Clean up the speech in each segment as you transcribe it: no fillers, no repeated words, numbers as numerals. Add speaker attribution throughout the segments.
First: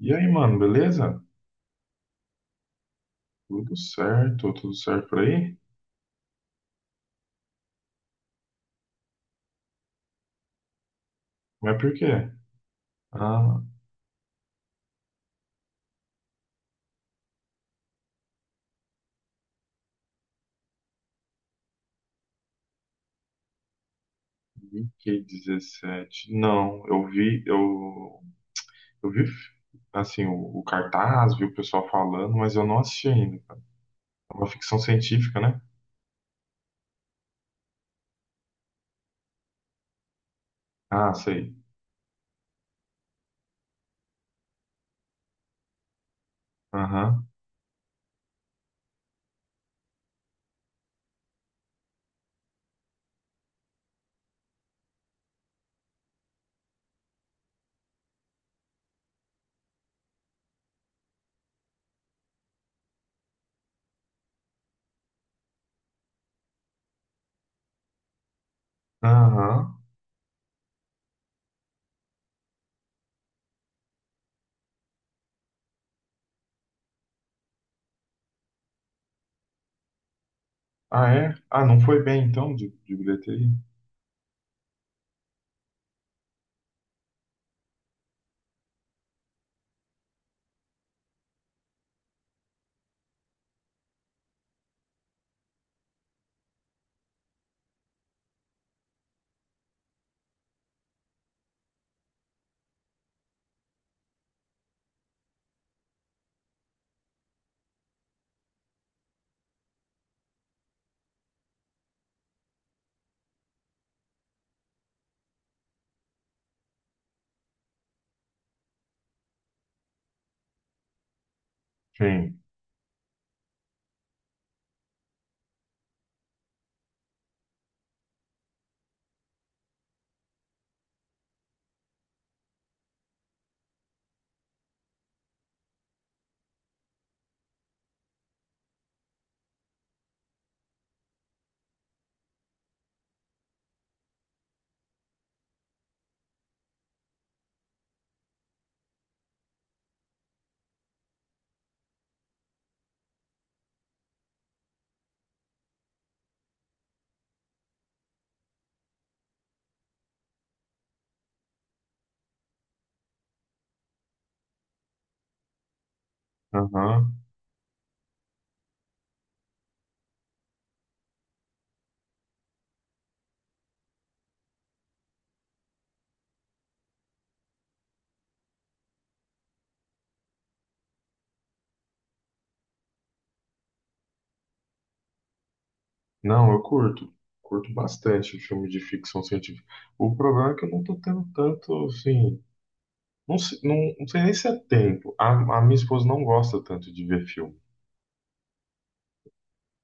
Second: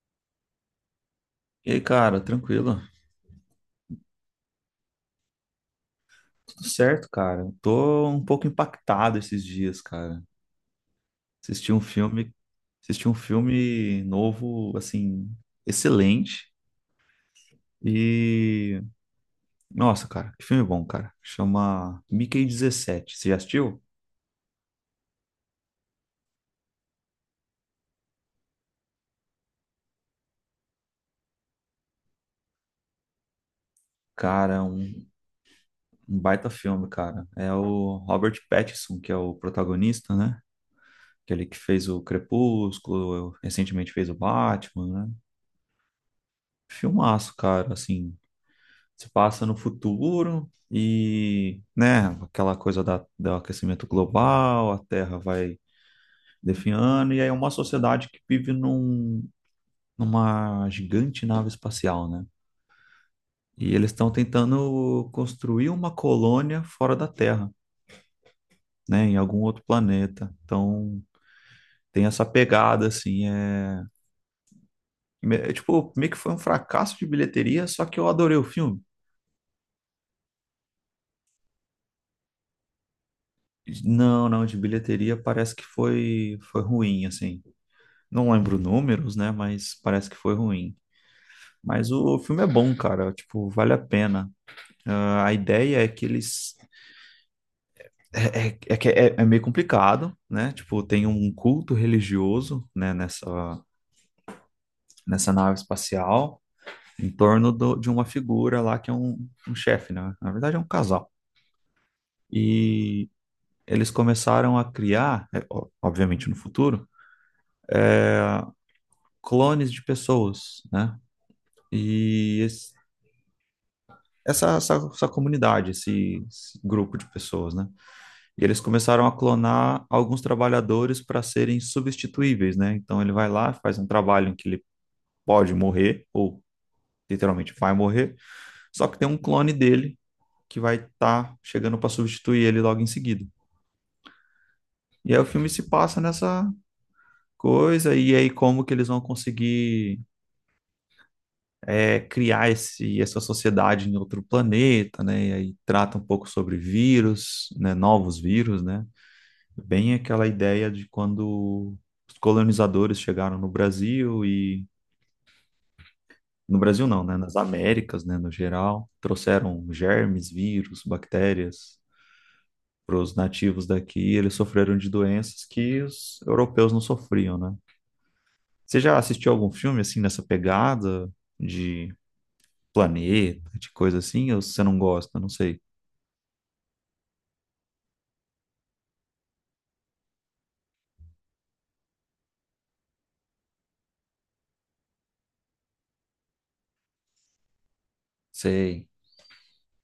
Speaker 1: E aí, mano, beleza?
Speaker 2: E aí, cara, tranquilo?
Speaker 1: Tudo certo por aí?
Speaker 2: Tudo certo, cara. Tô um pouco impactado esses dias, cara. Assisti
Speaker 1: Mas
Speaker 2: um
Speaker 1: por quê?
Speaker 2: filme, Assisti um
Speaker 1: Ah,
Speaker 2: filme novo, assim, excelente. E nossa, cara, que filme bom, cara. Chama Mickey 17. Você já assistiu?
Speaker 1: VK17. Não, eu vi assim, o cartaz, vi o pessoal falando, mas eu não assisti ainda. É uma
Speaker 2: Cara,
Speaker 1: ficção
Speaker 2: um,
Speaker 1: científica, né?
Speaker 2: um baita filme, cara. É o Robert Pattinson que é o protagonista, né?
Speaker 1: Ah,
Speaker 2: Aquele
Speaker 1: sei.
Speaker 2: que fez o Crepúsculo, recentemente fez o Batman, né?
Speaker 1: Aham,
Speaker 2: Filmaço, cara, assim. Se passa no futuro e, né, aquela coisa do aquecimento global. A Terra vai definhando, e aí é uma sociedade que vive numa gigante nave espacial, né? E eles estão tentando construir uma colônia fora da Terra, né, em algum
Speaker 1: aham.
Speaker 2: outro planeta. Então, tem essa pegada, assim, é tipo, meio que foi um fracasso de bilheteria, só que eu adorei o filme.
Speaker 1: Ah, é? Ah, não foi bem então de bilheteria?
Speaker 2: Não, não, de bilheteria parece que foi ruim, assim. Não lembro números, né? Mas parece que foi ruim. Mas o filme é bom, cara. Tipo, vale a pena. Ah, a ideia é que eles. É que é meio complicado, né? Tipo, tem um culto religioso, né, nessa nave espacial, em torno de uma figura lá que é um chefe, né? Na verdade, é um casal. E eles começaram a criar, obviamente no futuro, clones de pessoas, né? E
Speaker 1: Sim.
Speaker 2: esse- essa comunidade, esse grupo de pessoas, né? E eles começaram a clonar alguns trabalhadores para serem substituíveis, né? Então ele vai lá, faz um trabalho em que ele pode morrer, ou literalmente vai morrer, só que tem um clone dele que vai estar tá chegando para substituir ele logo em seguida. E aí o filme se passa nessa coisa, e aí como que eles vão conseguir criar essa sociedade em outro planeta, né? E aí trata um pouco sobre vírus, né? Novos vírus, né? Bem aquela ideia de quando os colonizadores chegaram no Brasil e no Brasil não, né,
Speaker 1: Aham.
Speaker 2: nas Américas, né, no geral, trouxeram germes, vírus, bactérias para os nativos daqui, e eles sofreram de doenças que os europeus não sofriam, né? Você já assistiu algum filme assim nessa pegada de planeta, de coisa assim, ou você não gosta? Não sei.
Speaker 1: Não, eu curto. Curto bastante filme de ficção científica. O problema é que eu não tô tendo tanto, assim. Não, não sei nem se é tempo. A minha esposa não gosta tanto de ver filme.
Speaker 2: Sei.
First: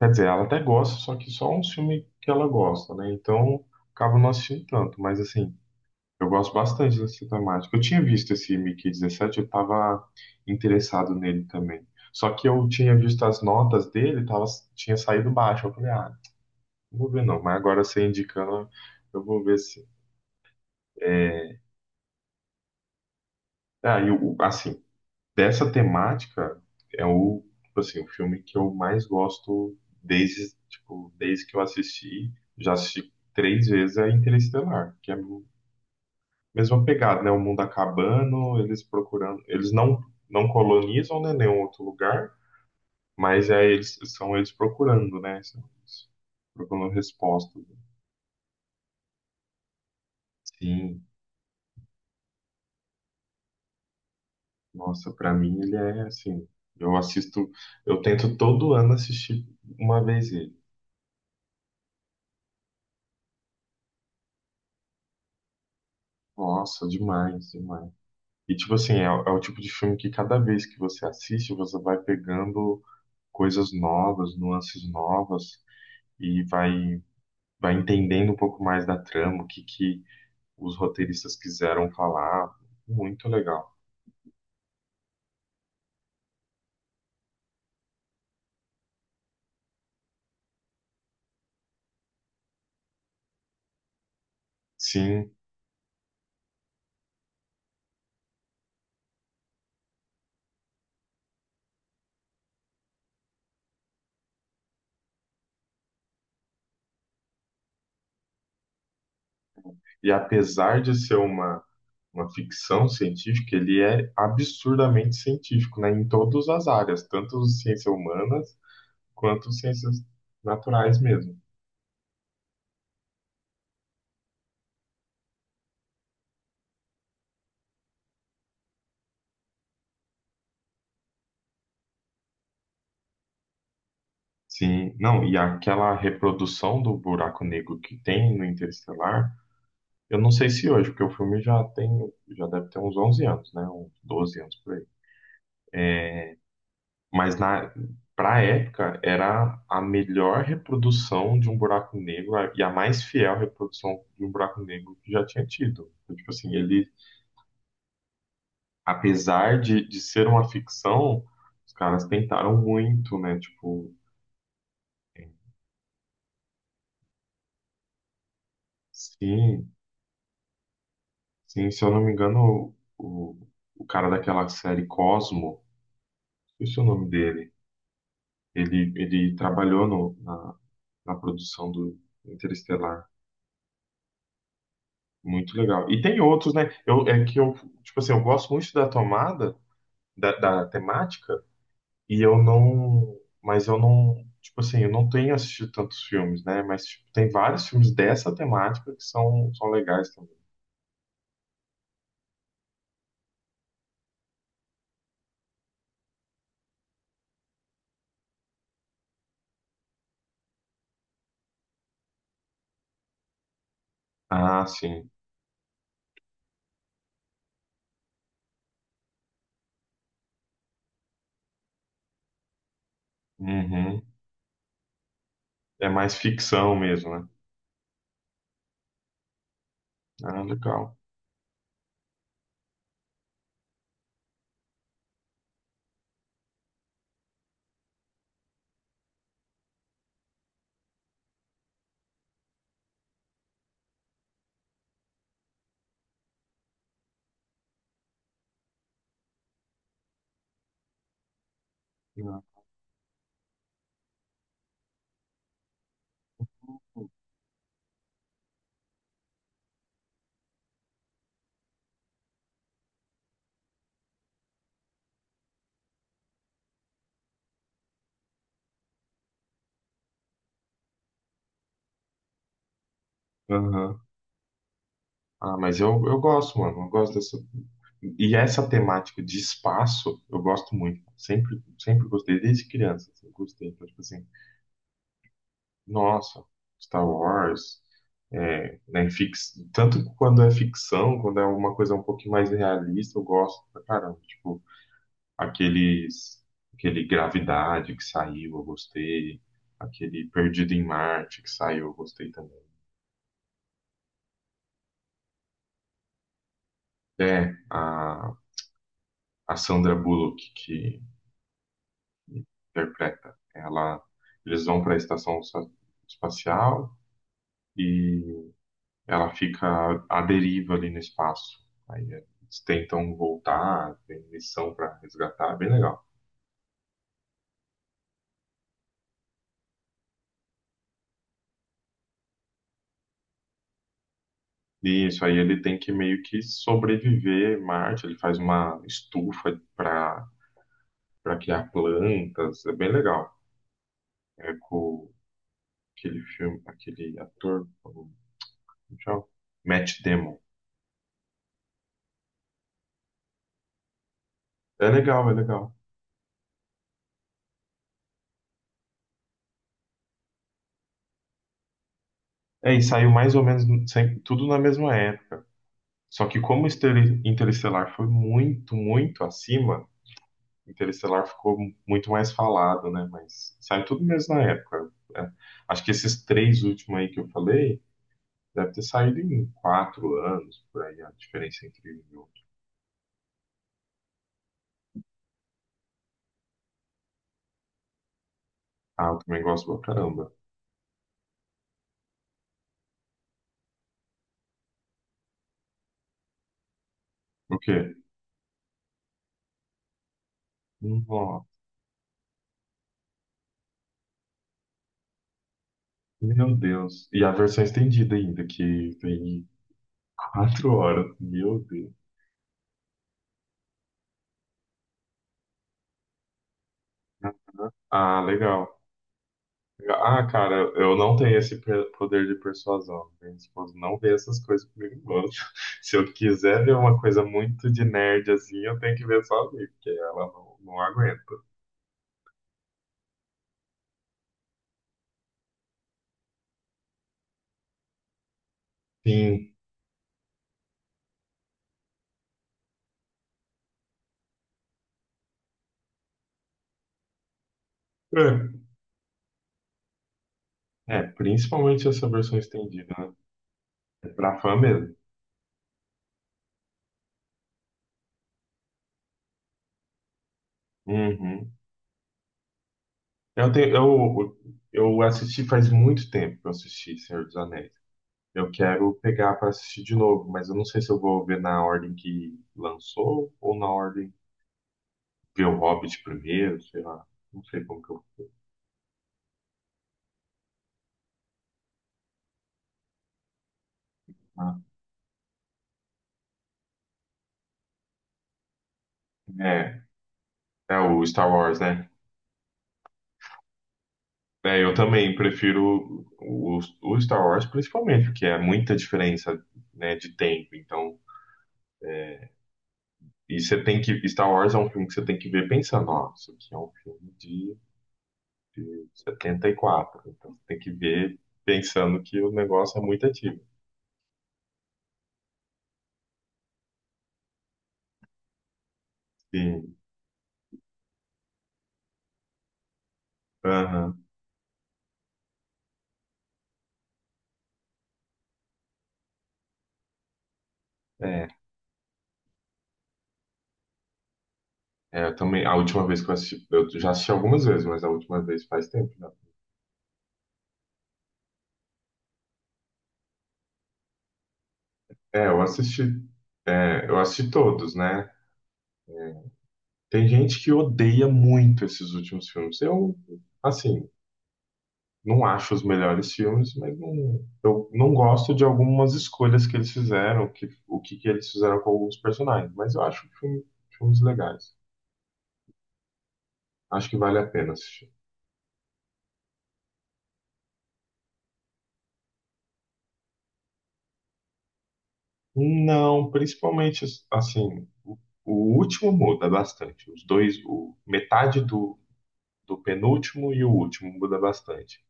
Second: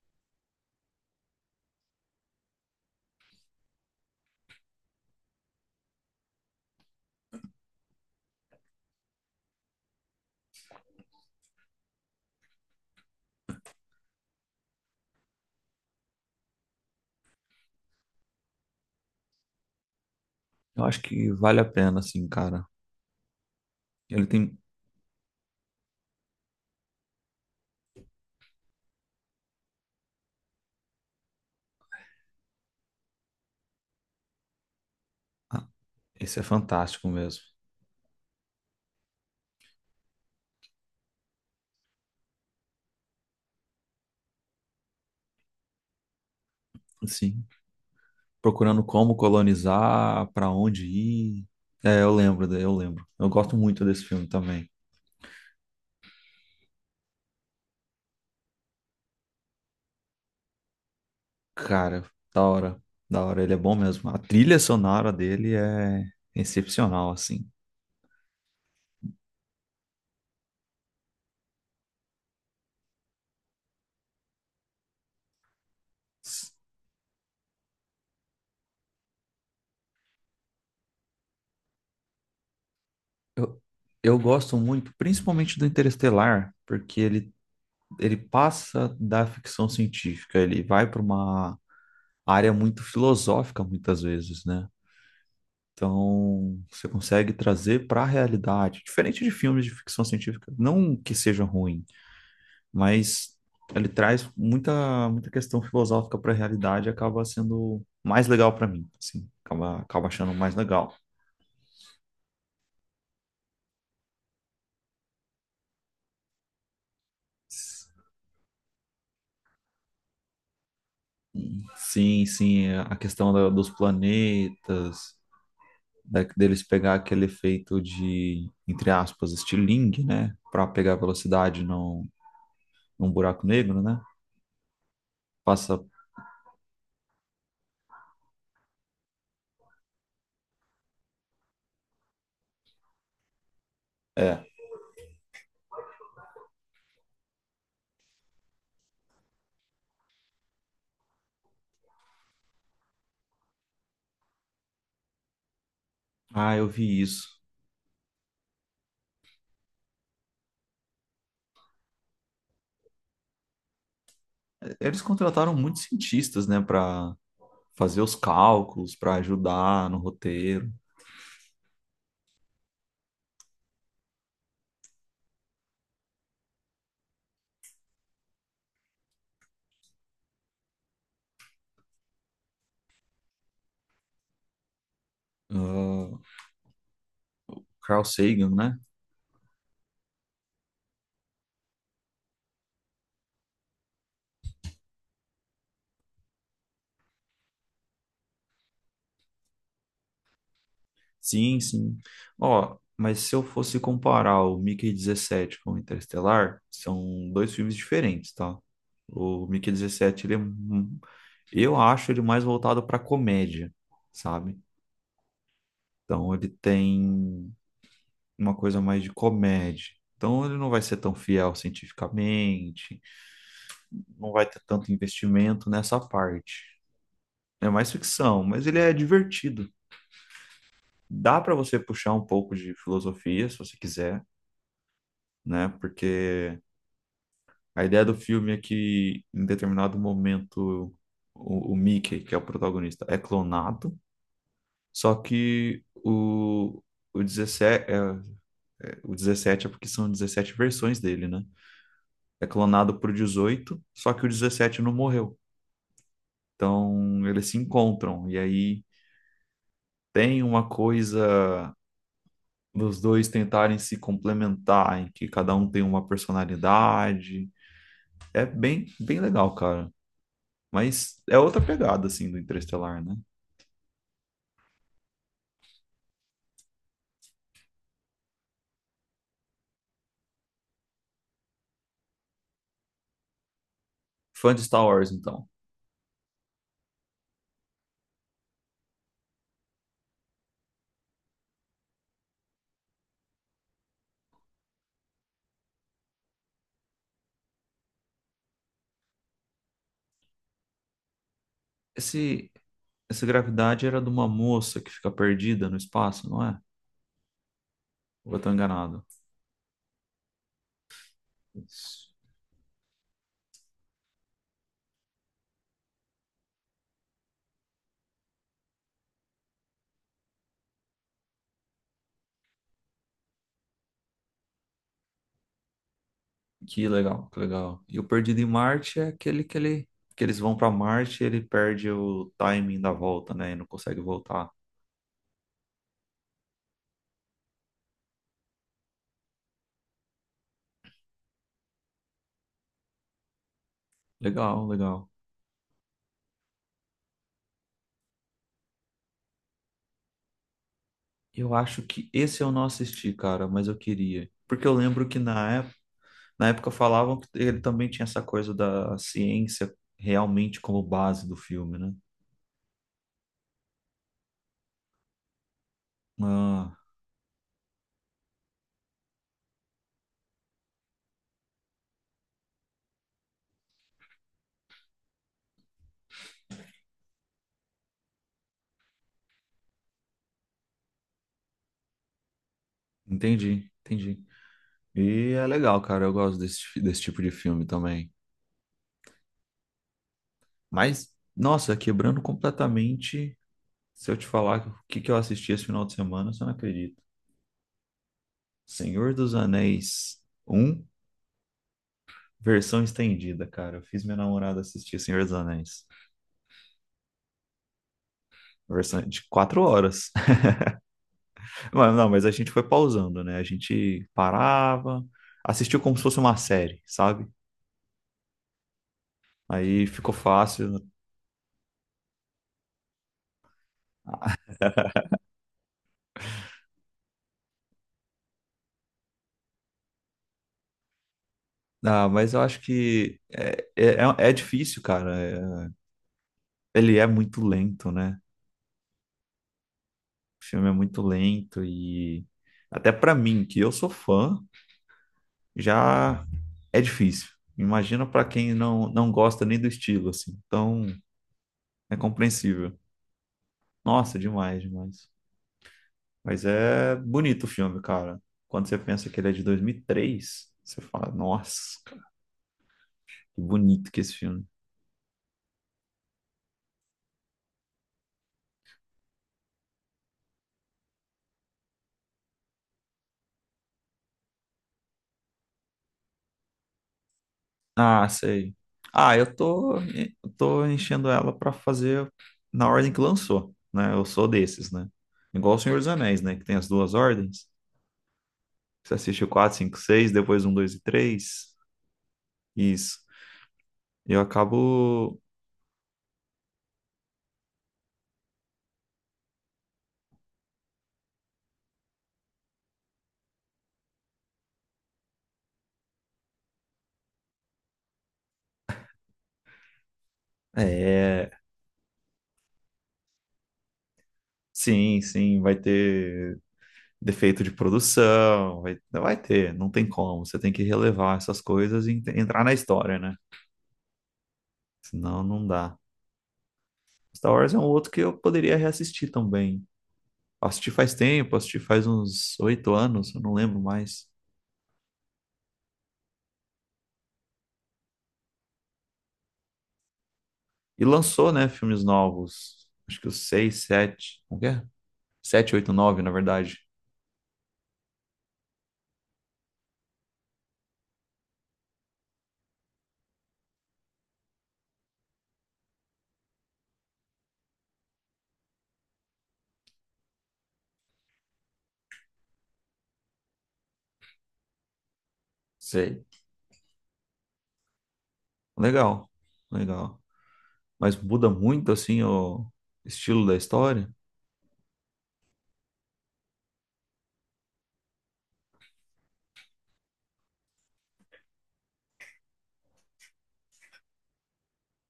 Speaker 1: Quer dizer, ela até gosta, só que só um filme que ela gosta, né? Então, acaba não assistindo tanto. Mas, assim, eu gosto bastante dessa temática. Eu tinha visto esse Mickey 17. Eu estava interessado nele também. Só que eu tinha visto as notas dele, tinha saído baixo. Eu falei, ah, não vou ver não. Mas agora você indicando, eu vou ver se.
Speaker 2: Eu acho que
Speaker 1: É,
Speaker 2: vale a pena, assim, cara.
Speaker 1: aí,
Speaker 2: Ele tem.
Speaker 1: assim, dessa temática é o, tipo assim, o filme que eu mais gosto desde, tipo, desde que eu assisti. Já assisti três vezes é Interestelar, que é a
Speaker 2: Ah, esse é
Speaker 1: mesma
Speaker 2: fantástico
Speaker 1: pegada, né? O
Speaker 2: mesmo.
Speaker 1: mundo acabando, eles procurando, eles não colonizam, né, nenhum outro lugar, mas é eles são eles procurando, né? São eles procurando
Speaker 2: Sim.
Speaker 1: respostas.
Speaker 2: Procurando como colonizar, pra onde
Speaker 1: Sim,
Speaker 2: ir. É, eu lembro. Eu gosto muito desse filme também.
Speaker 1: nossa, pra mim ele é assim, eu assisto, eu tento todo ano assistir uma vez ele.
Speaker 2: Cara, da hora, da hora, ele é bom mesmo. A trilha sonora dele é
Speaker 1: Nossa,
Speaker 2: excepcional,
Speaker 1: demais,
Speaker 2: assim.
Speaker 1: demais. E, tipo assim, é, o é o tipo de filme que cada vez que você assiste, você vai pegando coisas novas, nuances novas, e vai entendendo um pouco mais da trama, o que, que os roteiristas quiseram falar. Muito
Speaker 2: Eu,
Speaker 1: legal.
Speaker 2: eu gosto muito, principalmente do Interestelar, porque ele passa da ficção científica, ele vai para uma área muito filosófica muitas vezes, né?
Speaker 1: Sim,
Speaker 2: Então, você consegue trazer para a realidade, diferente de filmes de ficção científica, não que seja ruim, mas ele traz muita questão filosófica para a realidade, e acaba sendo mais legal para mim, assim, acaba
Speaker 1: e
Speaker 2: achando mais
Speaker 1: apesar de
Speaker 2: legal.
Speaker 1: ser uma ficção científica, ele é absurdamente científico, né? Em todas as áreas, tanto ciências humanas quanto ciências naturais mesmo.
Speaker 2: Sim, sim, a questão dos planetas, deles pegar aquele efeito de, entre aspas, estilingue, né? Para pegar velocidade num buraco negro, né?
Speaker 1: Sim, não, e
Speaker 2: Passa.
Speaker 1: aquela reprodução do buraco negro que tem no Interestelar, eu não sei se hoje, porque o filme já tem, já deve ter uns 11 anos, né? Uns 12
Speaker 2: É.
Speaker 1: anos por aí. Mas na pra época era a melhor reprodução de um buraco negro e a mais fiel reprodução de um buraco negro que já tinha tido. Então, tipo assim,
Speaker 2: Ah, eu
Speaker 1: ele,
Speaker 2: vi isso.
Speaker 1: apesar de ser uma ficção, os caras tentaram muito, né? Tipo,
Speaker 2: Eles
Speaker 1: é,
Speaker 2: contrataram muitos cientistas, né, para fazer os cálculos, para
Speaker 1: sim,
Speaker 2: ajudar no roteiro.
Speaker 1: Sim, se eu não me engano, o cara daquela série Cosmo, esqueci o nome dele, ele trabalhou no, na, na produção do Interestelar. Muito legal. E
Speaker 2: Ah,
Speaker 1: tem outros, né? É que eu, tipo
Speaker 2: Carl
Speaker 1: assim, eu gosto
Speaker 2: Sagan,
Speaker 1: muito
Speaker 2: né?
Speaker 1: da tomada, da temática, e eu não. Mas eu não. Tipo assim, eu não tenho assistido tantos filmes, né? Mas tipo, tem vários filmes dessa temática que são legais também.
Speaker 2: Sim, sim. Ó, mas se eu fosse comparar o Mickey 17 com o Interestelar, são dois filmes diferentes, tá? O Mickey 17, eu acho ele mais voltado para comédia, sabe?
Speaker 1: Ah, sim.
Speaker 2: Então ele tem uma coisa mais de comédia. Então ele não vai ser tão fiel cientificamente.
Speaker 1: Uhum.
Speaker 2: Não vai ter tanto investimento
Speaker 1: É
Speaker 2: nessa
Speaker 1: mais
Speaker 2: parte.
Speaker 1: ficção mesmo, né?
Speaker 2: É mais ficção, mas ele é divertido.
Speaker 1: Ah, legal.
Speaker 2: Dá para você puxar um pouco de filosofia, se você quiser, né? Porque a ideia do filme é que, em determinado momento, o Mickey, que é o protagonista, é clonado, só que o 17 o 17 é porque são 17 versões dele, né? É clonado por 18 só que o 17 não morreu. Então, eles se encontram, e aí tem uma coisa dos dois tentarem se complementar, em que cada um tem uma personalidade. É bem, bem legal, cara. Mas é outra pegada, assim, do Interestelar, né?
Speaker 1: Aham. Ah, mas eu gosto, mano. Eu gosto dessa. E essa temática de espaço, eu gosto muito. Sempre, sempre gostei, desde criança, assim, gostei. Então, tipo assim,
Speaker 2: Fã de Star Wars, então.
Speaker 1: nossa, Star Wars, é, né, tanto quando é ficção, quando é uma coisa um pouquinho mais realista, eu gosto pra caramba. Tipo, aqueles, aquele Gravidade que saiu, eu gostei. Aquele Perdido em Marte que saiu, eu gostei
Speaker 2: Esse,
Speaker 1: também.
Speaker 2: Essa gravidade era de uma moça que fica perdida no espaço, não é?
Speaker 1: É, a,
Speaker 2: Ou eu tô enganado?
Speaker 1: a Sandra Bullock, que
Speaker 2: Isso.
Speaker 1: interpreta. Eles vão para a estação espacial e ela fica à deriva ali no espaço. Aí eles tentam voltar, tem missão para resgatar, é bem legal.
Speaker 2: Que legal, que legal. E o Perdido em Marte é aquele que que eles vão pra Marte e ele perde o timing da volta, né? E não consegue voltar.
Speaker 1: E isso aí ele tem que meio que sobreviver em Marte, ele faz uma estufa para criar plantas, é bem legal. É
Speaker 2: Legal, legal.
Speaker 1: com aquele filme, aquele ator, como chama? Matt Damon.
Speaker 2: Eu acho que esse eu não assisti, cara, mas eu queria. Porque eu
Speaker 1: É
Speaker 2: lembro que
Speaker 1: legal, é
Speaker 2: na
Speaker 1: legal.
Speaker 2: época, na época falavam que ele também tinha essa coisa da ciência realmente como base do filme, né?
Speaker 1: É, e saiu mais ou menos tudo na mesma época. Só que como
Speaker 2: Ah,
Speaker 1: Interestelar foi muito, muito acima, Interestelar ficou muito mais falado, né? Mas saiu tudo mesmo na época. É, acho que esses três últimos aí que eu falei, deve ter saído em 4 anos, por aí, a diferença entre um e outro.
Speaker 2: entendi, entendi. E é legal, cara, eu gosto desse tipo de filme também.
Speaker 1: Ah, eu também gosto pra caramba.
Speaker 2: Mas, nossa, quebrando completamente, se eu te falar o que que eu assisti esse final de semana, você não acredita.
Speaker 1: O quê?
Speaker 2: Senhor dos Anéis um
Speaker 1: Nossa,
Speaker 2: versão estendida, cara. Eu fiz minha namorada assistir Senhor dos Anéis.
Speaker 1: meu Deus. E a versão estendida ainda, que
Speaker 2: Versão de
Speaker 1: tem
Speaker 2: 4 horas.
Speaker 1: 4 horas. Meu Deus.
Speaker 2: Mas, não, mas a gente foi pausando, né? A gente parava, assistiu como se fosse uma série, sabe?
Speaker 1: Ah, legal.
Speaker 2: Aí ficou
Speaker 1: Ah, cara,
Speaker 2: fácil.
Speaker 1: eu não tenho esse poder de persuasão. Minha esposa não vê essas coisas comigo, não. Se eu quiser ver uma coisa muito de nerd assim, eu tenho que ver sozinho, porque ela não aguenta.
Speaker 2: Ah, mas eu acho que é difícil, cara. Ele é muito lento, né?
Speaker 1: Sim.
Speaker 2: O filme é muito lento e até pra mim, que eu sou fã, já é difícil. Imagina pra quem não gosta nem do estilo, assim. Então,
Speaker 1: Principalmente
Speaker 2: é
Speaker 1: essa versão
Speaker 2: compreensível.
Speaker 1: estendida, né? É
Speaker 2: Nossa,
Speaker 1: pra fã
Speaker 2: demais,
Speaker 1: mesmo.
Speaker 2: demais. Mas é bonito o filme, cara. Quando você pensa que ele é de 2003, você fala,
Speaker 1: Uhum.
Speaker 2: nossa, que
Speaker 1: Eu tenho,
Speaker 2: bonito que é esse
Speaker 1: eu,
Speaker 2: filme.
Speaker 1: eu assisti faz muito tempo que eu assisti Senhor dos Anéis. Eu quero pegar pra assistir de novo, mas eu não sei se eu vou ver na ordem que lançou ou na ordem ver o Hobbit primeiro, sei lá. Não sei como que eu.
Speaker 2: Ah, sei. Ah, eu tô enchendo ela pra fazer na ordem que lançou, né? Eu sou
Speaker 1: Ah,
Speaker 2: desses, né? Igual o Senhor dos Anéis, né? Que tem as duas ordens. Você assiste o 4, 5,
Speaker 1: É,
Speaker 2: 6, depois um dois
Speaker 1: é
Speaker 2: e
Speaker 1: o Star
Speaker 2: três
Speaker 1: Wars, né?
Speaker 2: Isso. Eu
Speaker 1: É, eu também
Speaker 2: acabo.
Speaker 1: prefiro o Star Wars, principalmente, porque é muita diferença, né, de tempo. Então, é, e você tem que. Star Wars é um filme que você tem que ver pensando, ó, isso aqui é um filme de 74. Então você tem que ver
Speaker 2: É.
Speaker 1: pensando que o negócio é muito antigo.
Speaker 2: Sim, sim, vai ter defeito de produção, vai ter, não
Speaker 1: Sim.
Speaker 2: tem como. Você tem que relevar essas coisas e entrar na história, né?
Speaker 1: Aham.
Speaker 2: Senão não dá. Star Wars é um outro que eu poderia reassistir também. Assisti faz
Speaker 1: É,
Speaker 2: tempo, assisti faz uns 8 anos, eu não lembro mais.
Speaker 1: eu também. A última vez que eu assisti. Eu já assisti algumas vezes, mas a última vez faz tempo já.
Speaker 2: E lançou, né, filmes novos. Acho que os 6, 7, como que é?
Speaker 1: É, eu
Speaker 2: Sete, oito,
Speaker 1: assisti,
Speaker 2: nove, na verdade.
Speaker 1: é, eu assisti todos, né? É, tem gente que odeia muito esses últimos filmes. Eu, assim, não acho os melhores filmes, mas não, eu não gosto de algumas escolhas que eles fizeram, que, o que, que eles fizeram com alguns personagens, mas eu acho filmes legais.
Speaker 2: Sei.
Speaker 1: Acho que vale a pena assistir.
Speaker 2: Legal, legal. Mas muda muito, assim, o estilo da história,
Speaker 1: Não, principalmente, assim, o último muda bastante. Os dois, metade do penúltimo e o último muda bastante.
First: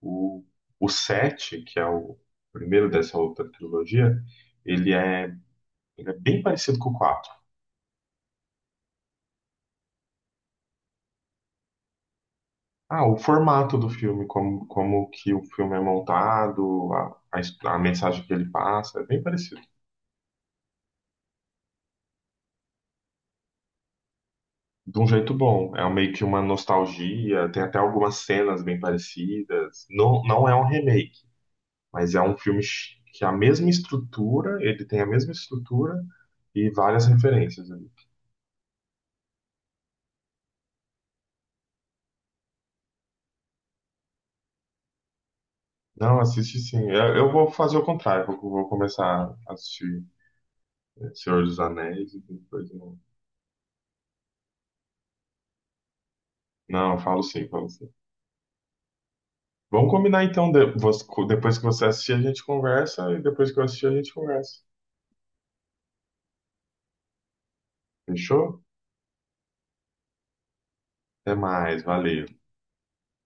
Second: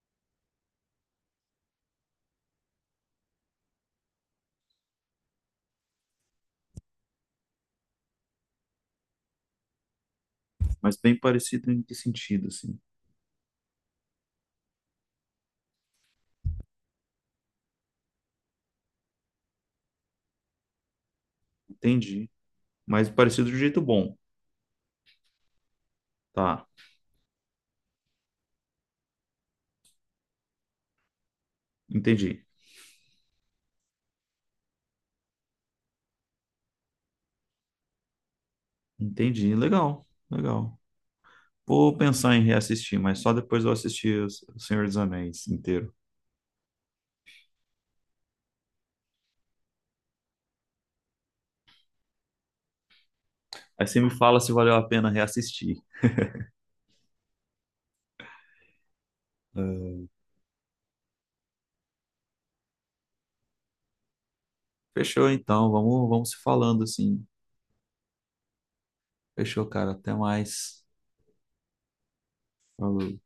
Speaker 1: O, o 7, que é o primeiro dessa outra trilogia, ele é, ele é, bem parecido com o 4.
Speaker 2: mas bem parecido em que sentido, assim.
Speaker 1: Ah, o formato do filme, como que o filme é montado, a mensagem que ele passa, é bem parecido.
Speaker 2: Entendi. Mas parecido de um jeito bom.
Speaker 1: De um jeito bom, é meio que uma
Speaker 2: Tá,
Speaker 1: nostalgia, tem até algumas cenas bem parecidas. Não, não é um remake, mas é um
Speaker 2: entendi.
Speaker 1: filme que a mesma estrutura, ele tem a mesma estrutura e várias referências.
Speaker 2: Entendi. Legal, legal. Vou pensar em reassistir, mas só depois eu assistir o Senhor dos Anéis inteiro.
Speaker 1: Não, assiste sim. Eu vou fazer o contrário. Vou começar a assistir Senhor dos Anéis e depois.
Speaker 2: Aí você me fala se valeu a pena reassistir.
Speaker 1: Não, eu falo sim, falo sim. Vamos combinar então. Depois que você assistir, a gente conversa. E depois que eu assistir, a gente conversa.
Speaker 2: Fechou, então. Vamos se falando assim.
Speaker 1: Fechou?
Speaker 2: Fechou, cara. Até mais.
Speaker 1: Até mais. Valeu.
Speaker 2: Falou.